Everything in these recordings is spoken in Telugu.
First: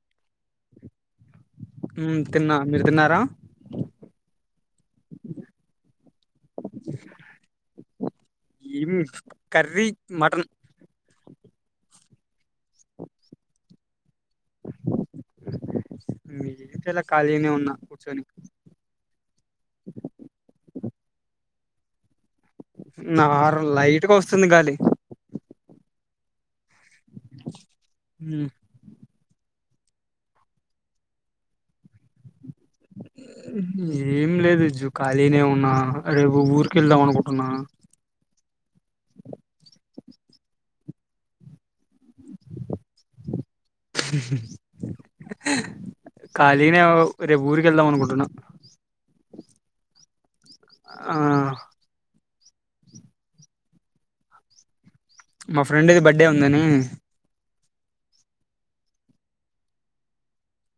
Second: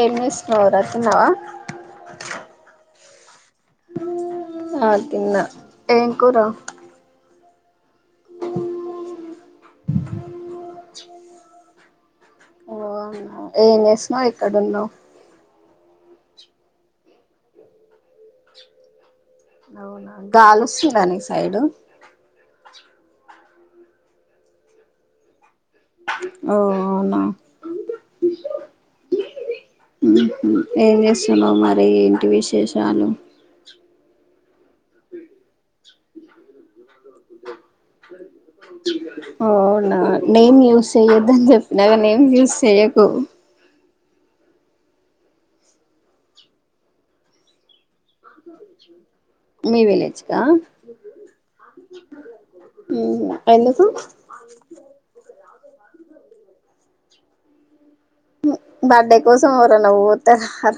ఎర్మిస్ రాతున్నావా తిన్నా మీరు తిన్నారా ఆన్న ఏం కూరా ఇం కరీ మటన్ వు ఏంసమ ఇక్కడున్నావు ఇప్పుడ ఇలా ఖాళీనే ఉన్నా కూర్చొని అవునా గాలి వస్తుడానికి సైడు నా లైట్గా వస్తుంది గాలి ఓ అవునా ఉమ్, ఏం చేస్తున్నా మరి ఇంటి విష చేసాలు ఏం లేదు జు ఖాళీనే ఉన్నా రేపు ఊరిక వెళ్దాం అనుకుంటున్నా అవునా నేమ్ యూస్ చెయ్యొద్దని చెప్పినాక నేమ్ యూస్ చెయ్యకు ఖాళీనే రేపు ఊరిక వెళ్దాం అనుకుంటున్నా మీ మలేచ ఆ ఎందుకు మా ఫ్రెండ్ ది బర్త్డే ఉందని హ్మ్ బర్త్డే కోసం ఎవరు అన్నాపోతరార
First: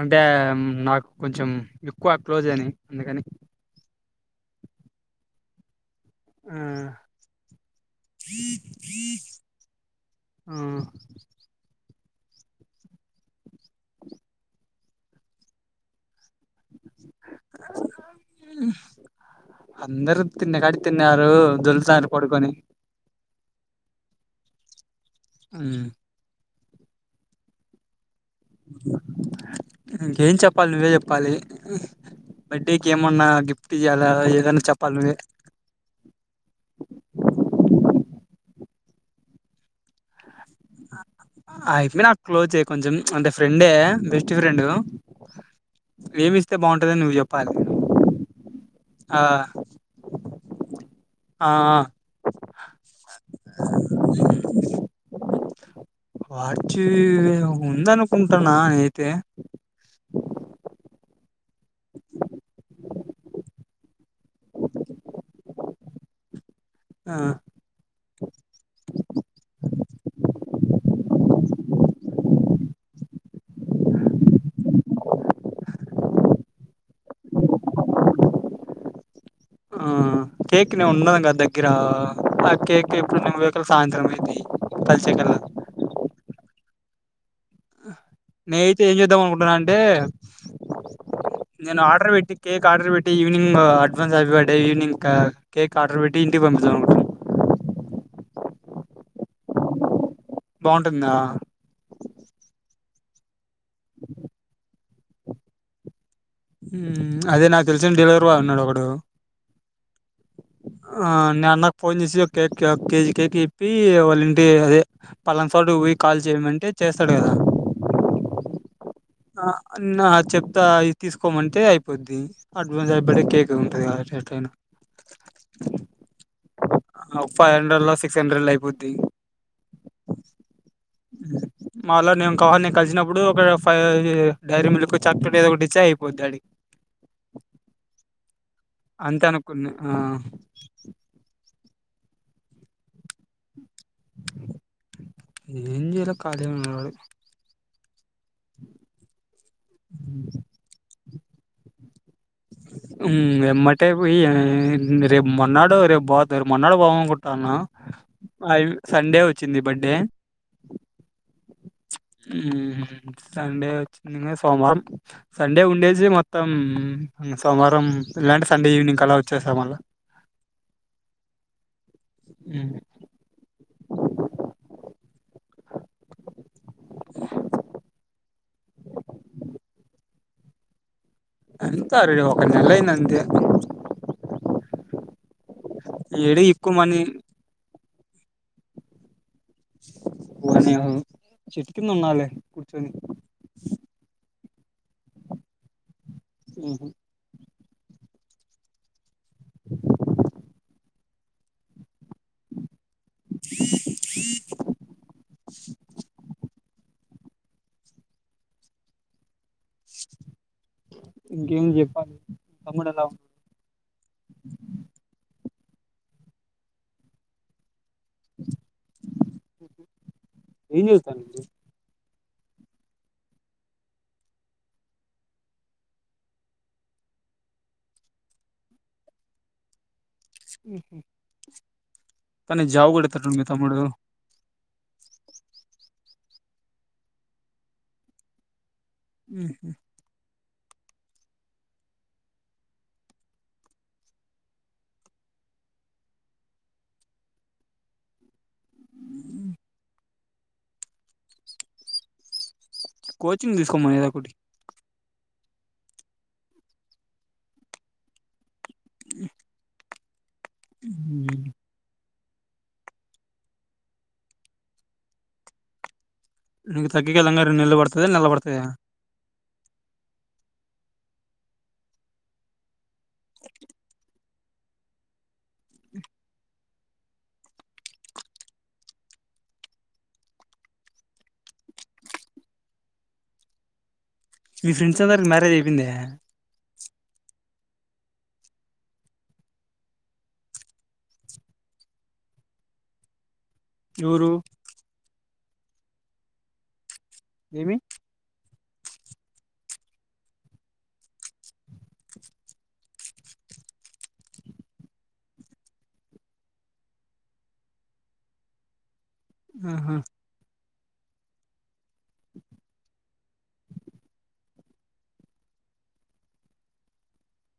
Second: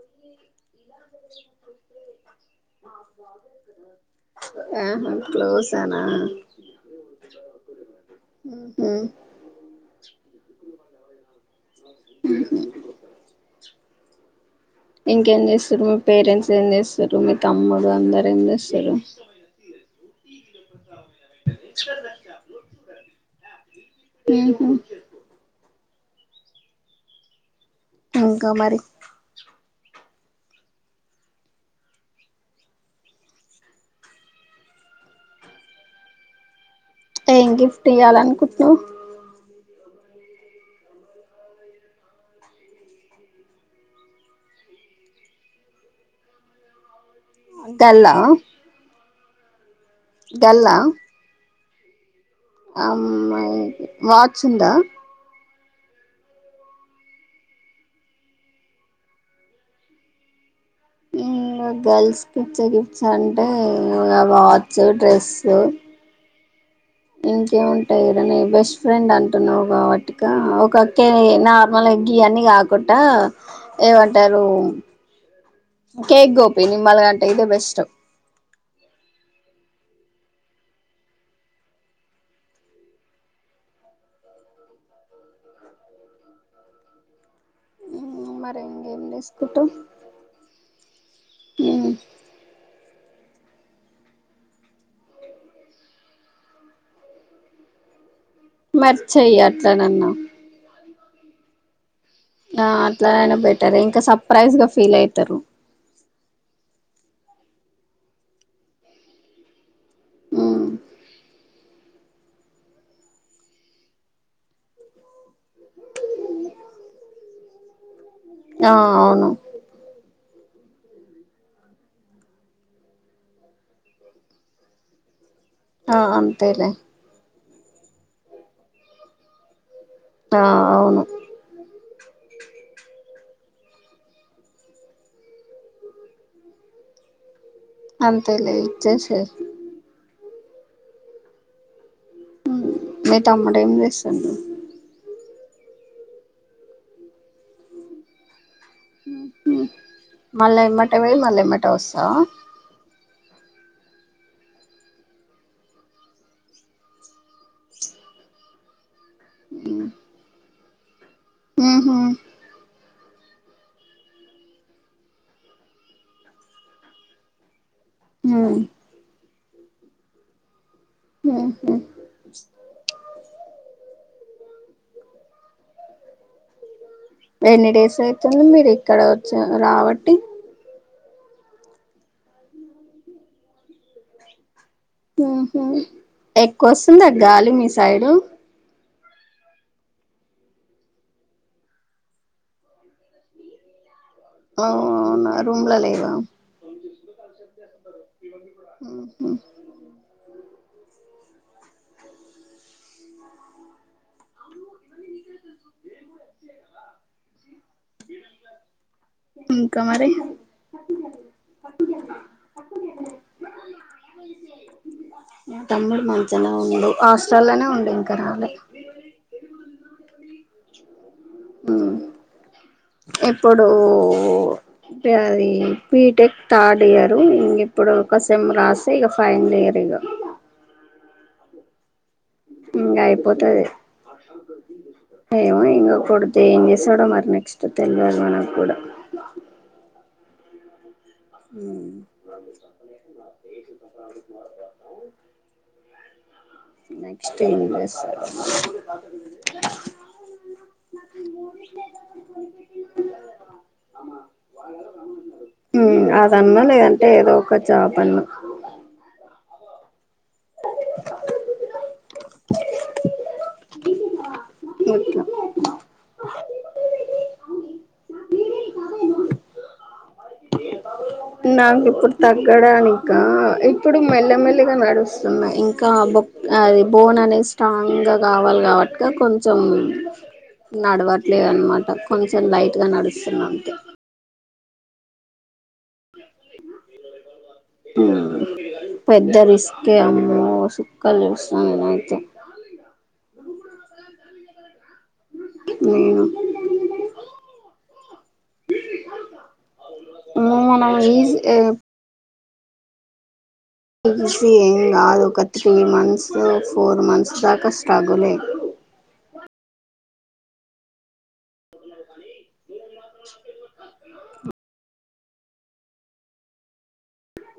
అంటే నాకు కొంచెం ఎక్కువ క్లోజ్ అయినాయి అందుకని ఆహా క్లౌస్ అను ఆ ఉహు ఆ ఊహూ ఇంకేం చేస్తారు మీ పేరెంట్స్ ఏం చేస్తారు మీ తమ్ముడు అందర ఏం చేస్తారు అందరి తన్న కాడి తిన్నారుారు దొర్లు తాండ్రు పోడుకొని. ఊహూ ఉ ఇంకా మరి ఇంకేం చెప్పాలి నువ్వే చెప్పాలి బర్త్డేకి ఏమన్నా గిఫ్ట్ ఈయాల ఏదన్నా చెప్పాలి నువ్వే. ఏం గిఫ్ట్ ఇయ్యాల అనుకుంటున్నా వు ఆ అమ్మి నాకు క్లోజ్ కొంచెం అంటే ఫ్రెండే బెస్ట్ ఫ్రెండ్ ఏమి ఇస్తే బాగుంటదిని నువ్వు చెప్ పాలి గల్లా ఆ గల్లా ఆ ఆ మ్మాయికి వాచ్ ఉందా వాార్చి ఉంద అనుకుంటున్నా అయితే. ఇంగా గర్ల్స్కి ఇచ్చే గిఫ్ట్స్ అంటే ఇంగ వాచ్, డ్రెస్సు ఆ ఇంకేముం టై నీ బెస్ట్ ఫ్రెండ్ అంటున్నావ్ కాబట్టి క ఒక కే నార్మల్గా గీ అన్ని కాకుట ఏమంటారు కేక్ గోపి నిమ్మల్గా అంటే ఇదే బెస్ట్. ఆ కేక్ నేను ఉన్నాను కదా దేగ్గర ఆ కేక్ ఎప్పుడు నేను పోయేకల్కి సాయంత్రం అయితాయి కలిసే కళ్ళ. మరి నై ట్ ఏం ఇంకేం చేద్దాం అనుకుంటున్నా తీసుకుంటావ్ అంటే నేను ఆర్డర్ పెట్టి కేక్ ఆర్డర్ పెట్టి evening advance happy birthday evening cake order పెట్టి ఇంటికి పంపిధాం అనుకుంటన మరి చెయ్యి అట్లానన్నా బావుంటుందా ఆ అట్లానైనా బెట్ టర్ ఇంకా సర్ప్రైజ్గా ఫీల్ అయి తరు అదే నాకు తెలిసిన డెలావరీ బాయ్ ఉన్నాడు ఒకడు ఉమ్ నే అన్నకు ఫోన్ చేసి ఒక కేక్ కేజీ కేక్ ఇప్పి వాళ్ళ ఇంటి అదే. పలన్ చోటుకు పోయి కాల్ చేయమంటే చేస్తాడు కదా. ఆ అవును ఆ నా చెప్ త తీసుకోమంటే అయిపోద్ది అడ్వాన్స్ హ్యాపీ బర్త్డే కేక్ ఉంటుంది కాబట్టి ఎట్లైనా. ఆ అంతేలే ఫైవ్ హండ్రెడ్ లో సిక్స్ హండ్రడ్ లో అయిపోద్ది ఆ అవును ఉమ్. మాలో నేం కావా [unintelligible] లి నేను కలిసినప్పుడు ఒక ఆ అది డైరీ మిల్క్ చాక్లెట్ ఏదో ఒకటి ఇస్తే అయిపోద్ది అడికి మంత్ అంతే అనుకున్నా ఆ మీ తమ్ముడు ఏం చేస్తుండు ఏంజెలా ఖాళీగా ఉన్నాడు వాడు మళ్ళ ఎమన్ పొయి మల్లెమ్మటే వస్తావా ఎమ్మంటే పొయి రేపు మొన్నాడు రేపు బాదు మొన్నాడు పొదామనుకుంటాన్నా అవి సండే వచ్చింది బర్త్డే ఉహు మ్మ్ సండే వచ్చింది సోమవారం సండే ఉండేసి మొత్తం సోమవారం ఇలాంటే ఉమ్ సండే ఈవినింగ్ కల్ల వచ్చేసా మళ్ళా ఆ హ అ ఎన్ని డేస్ అయితుంది మీరు ఇక్కడ వచ్చి రాబట్టి ఎంత రె ఒక నెలయింది అంతే ఓహో ఏడికి ఎక్కువ మనీ వస్తుంది ఆ గాలి మీస్ సైడు పోనే చెట్టుకింద ఉన్నాలే కుచ్చొని అవునా రూమ్లో లేవా ఉహూ మ్మ్ హ్మ్ అ ఇంకా మరి ఇంకేం చెప్ తమ్ముడు ఉందా మా తమ్ముడు మంచినే ఉన్నాడు హాస్టల్లోనే ఉండు కర్నుల్ లే ఏం చెస్తాన్నాడు ఇప్పుడు అది బీటెక్ థర్డ్ ఇయరు ఇప్పుడు ఓక సెమ్ రాసి ఇక ఫైనల్ ఇయర్ ఇక ఉహు ఎట్లాన్న జాబ్ గొడతాడు మీ తమ్ముడు అయ్యో నా కొడకు ఏం చేస్తాడొ మరి నెక్స్ట్ తెలివాదు నాక్కూడ ఉహూ హ్మ్ [inaudible] నెక్స్ట్ ఏం చేస్తాడొ కోచింగ్ తీసుకోమనల్ల ఒకటి అదన్న లేదంటే ఏదో ఒక ఒక జాబ్ అన్న [inaudible] హ్మ్ [inaudible] నికు తగ్గకిదంగా రెంనెల్ బడుతద నెల బడ్తద నాకు ఇప్పుడు తగ్గడానిక ఇప్పుడు మెల్లమెల్లిగా నడుస్తున్నా ఇంకా బొ బోన్ అనేది స్ట్రాంగ్గా కావాలి, కాబట్టిక కొంచెం నడవట్లేదునమాట కొంచెం లైట్గా నడుస్తున్నా అంతే మీ ఫ్రెండ్స్ అందరికీ మ్యారేజ్ అయిపోయింద పెద్ద రిస్కే అమ్మో సుక్కలు చూస్తానుఏమెఅంతే జూరు నేనా ఏమి [inaudible] ఈసి ఏంకాదు ఒక త్రీ మంత్స్ ఫోర్ మంత్స్ దాకా స్ట్రగులె ఆహా [inaudible]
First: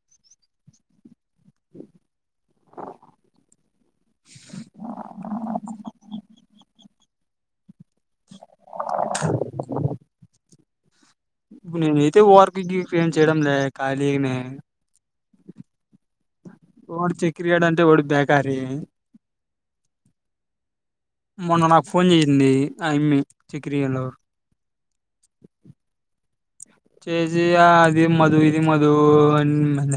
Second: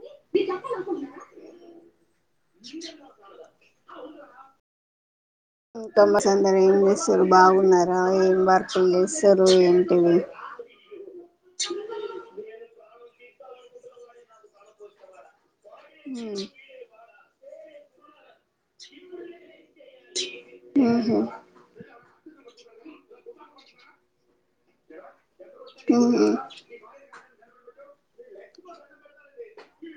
[unintelligible] లఖ్ఖుంటున్నార [unintelligible] అందర ఎం మీరు బావున్నారు అ ఏం వర్కులు చెస్తూరు ఏంటివి ననైతే వర్కికి ఎం చేయడంలే ఖాళీగనే హ్మ్ క్రీకెట్ అంటే వాడికి బ్యా అరే [inaudible] మొన్న నాకు ఫోన్ చేసింది ఆ ఇమ్మి చకిరయలొ మ్హ్ చేేజీ అది మధు ఇది మధు అన్ మల్ల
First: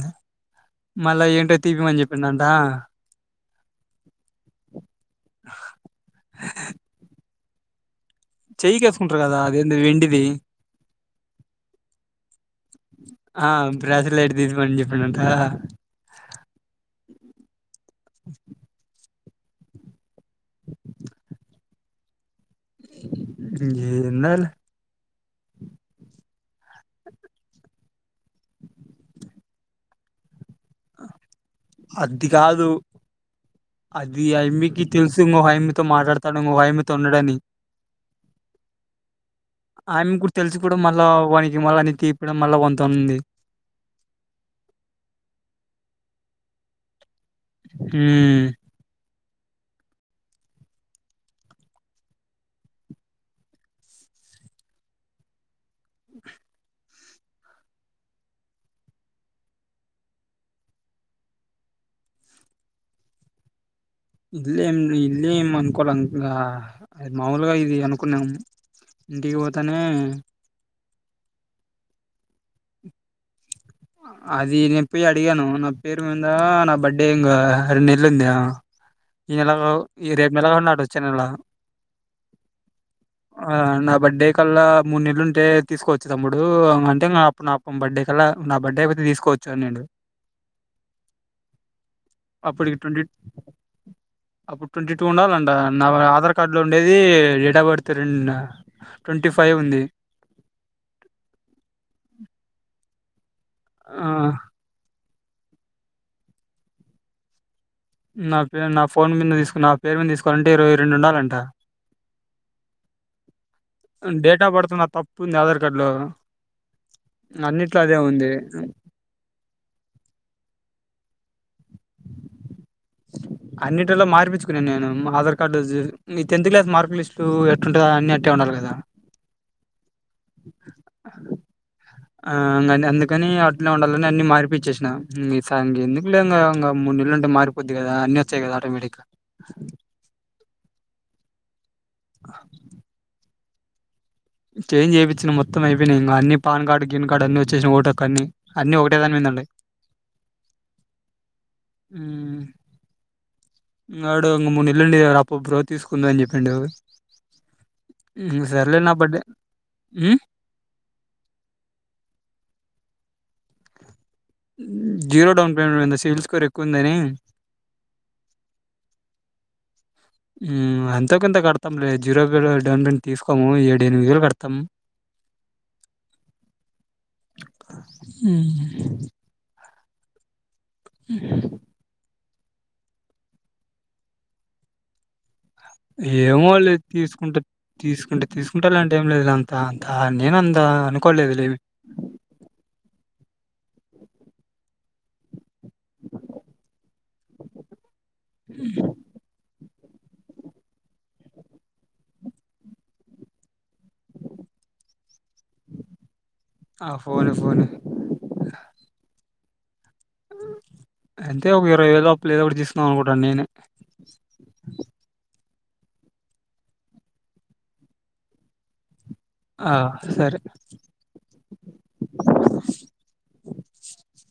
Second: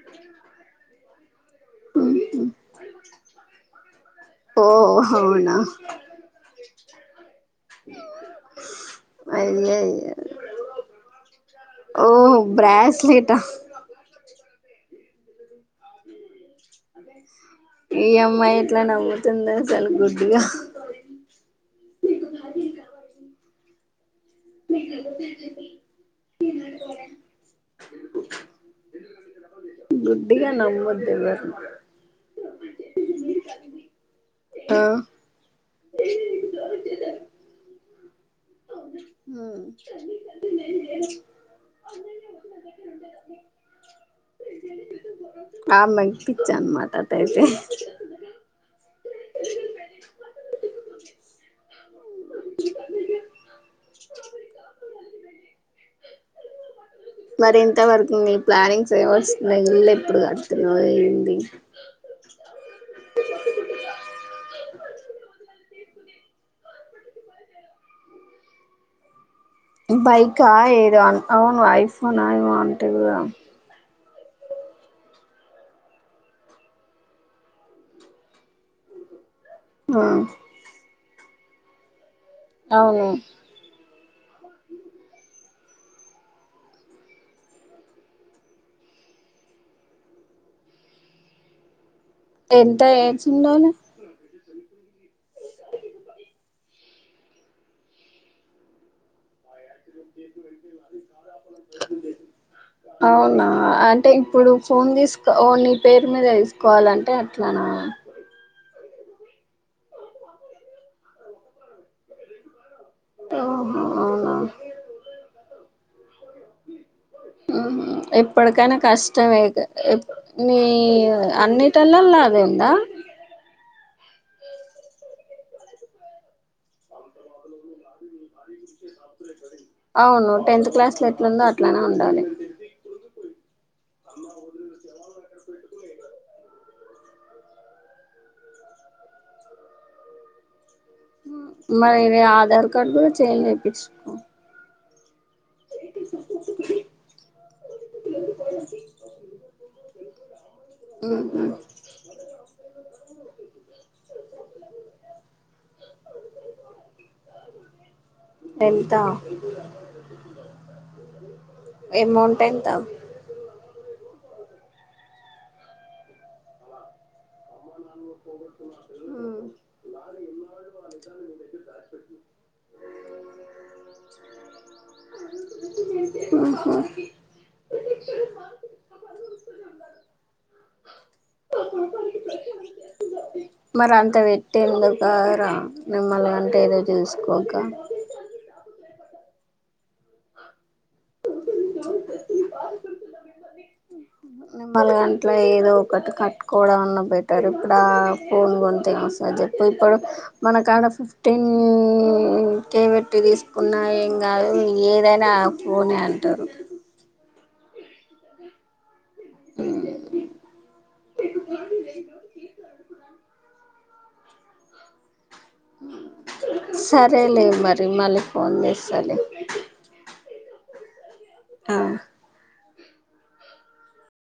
మళ్లా ఏంట తిపియమనని ఉహు చెప్పిడంట ఓ అవునా చెయ్యికిఎసుకుంటారు కదా అది ఎంది అయ్యయ్యో వెండిది ఓ బ్రాస్లెటా ఆ బ్రస్లెట్ [unintelligible] పని చెప్పిండంటా ఈ అమ్మాయి ఇట్లా నవ్వుతుంది అసలు గుర్ ఇంగా [inaudible] ఏ మీ [unintelligible] గుడ్డిగ నమ్మొదుఎవర్ని అది కాదు అద్ ఇది అమ్మికి ఆ తెలుసు మ అమ్మితో మాట్లాడతాను మ అమి తొ ఉండడని. ఆమె కూడా తెలుసు కూడా మళ్ళా వానికి మళ్ళ అని తీపడం. మళ్ళా వంతోన్ది ఆ మైక్ పిచ్చన్మాట టాయితే హ్మ్ మరి ఇంతవరకు మీ ప్లానింగ్స్ ఏం వస్తున్నాయ్. ఇల్లేప్పుడు కడుతునవేంది. ఇద్లేం ఇల్లు ఏం అనుకులం. ఇంగా మాములుగా ఇది అనుకున్నాం. ఇంకేమో బైకా ఏ దో అన్ అవును ఐఫోనా ఏమో అంటివిగా. అది నేను పోయి అడిగాను. నా పేరు మీద నా బర్త్డే ఇంగా రెంనెల్లుంద. ఈ నెల గావ్ ఆ ఈ రేపు నెలగాన్ దటోచ్చు. చ్చేనెల అవును బర్త్డే కల్లా మూడు నెల్లుంటే తీసుకోవచ్చు తమ్ముడు. అంటే నా అప్పుడ్ నా పం బర్త్డే కల్లా. నా బర్త్డే అయిపతే తీసుకోవచ్చాన్నాడు. ఎంత ఏజిండాలే. అప్పుడ్ ట్వంటీ టూ ఉండాలంట. నా ఆధార్ కార్డు లో ఉండేది. డేట్ ఆఫ్ బర్త్ రెం నా ట్వంటీ ఫైవ్ ఉంది. అవునా ఆ అంటే ఇప్పుడు ఫోన్ తీసుక్ క ఓ నీ పేరు మీద తీసుకోవాలంటే అట్లానా. నా పేర్ నా ఫోన్ మీద తీసుకున్. నా పేరు మీద తీసుకోవలాంటే ఇరవై రెండు ఉండాలంట. ఓహో అవునా డేట్ ఆఫ్ బర్త్ నాద్ తప్పుందదర్ క్ కాడ్లో ఉహ్ హు ఎప్పటికైనా కష్టమే ఇగా ఎప్ నీయ్ అన్నిటెల్లల అదే ఉందా. లా మార్పించుకున్నా నేను. మా ఆధార్ కార్డు జిర్ మీ టెన్త్ క్లా మార్క్ లిస్ట్ ఎట్యూంటదా. అన్నీ అవును టెన్త్ క్లాస్ లో ఎట్లుందో అట్లానే ఉం ఆ ఇంగన్నీ అందుకని అట్లా ఉండాలని. అన్ని మార్పిచ్చేస్న. మీసా ఇంగేదు లేంగా. ఇంగ మున్నేళ్లుంటే మారిపోద్ది గాదా. అన్ని వచ్చాయి గాదా ఆటోమేటిక్గా. మరి ఇవి ఆధార్ కార్డు కూడా చేయ్లేం. ఈడ్స్ కో చెంజెపిత్ వచ్చిన మొత్తం అయిపోయినా. ఇంగా అన్ని పాన్ కార్డు, గిన్ కార్డు అన్ని వచ్చేస్నయ్. ఓటక్ అన్ని, అన్ని ఒకటే దాని మీన్ద ఉండయ్. ఉహ్మ్మ్ ఇ ఎడు మూ ఇల్ండివ అప్పుబబ్్ర [unintelligible] తీసుకుందా అని చెప్పిండు సరేలే నా ఎంత బర్డే హ్మ్మ్ అమౌంట్ ఎంత జీరో డౌన్ పేమెంట్ ఏంది సేల్స్కోర్ ఎక్కువందని ఆహా అంత కొంత కడతాంలే జీరో డెవట్ తీసుకోము ఏడు ఎనిమిది వేలు కడతాము ఉహు. తం ఉహ్మ్మ్ మరి అంత పెట్టేందుకు రా ఏమో వాళ్లే తీసుకుంటా తీసుకుంటే తీసుకుంట హోటల్ లో అంటే ఏంలేదు లే అంత అంత నేనంద జతు త మలు గంటల [unintelligible] ఏదో ఒకటి కట్టుకోవడం అన్న బెటర్ ఇప్పుడు ఆ ఫోన్ కొంటే [unintelligible] చెప్పారు ఇప్పుడు మనకాడ ఫిఫ్టీన్ కే బెట్టి తీసుకున్నా ఏం కా ఏదైనా ఓనే అంటారు ఆ ఫోను ఫోను అంతే ఒక ఇరవై వేలు లోపు ఏదో ఒకటి తీసుకుందాం అనుకుంటాన నేనే సరేలే మరి మళ్ళీ ఫోన్ చేస్తాలే ఆ సరే ఆ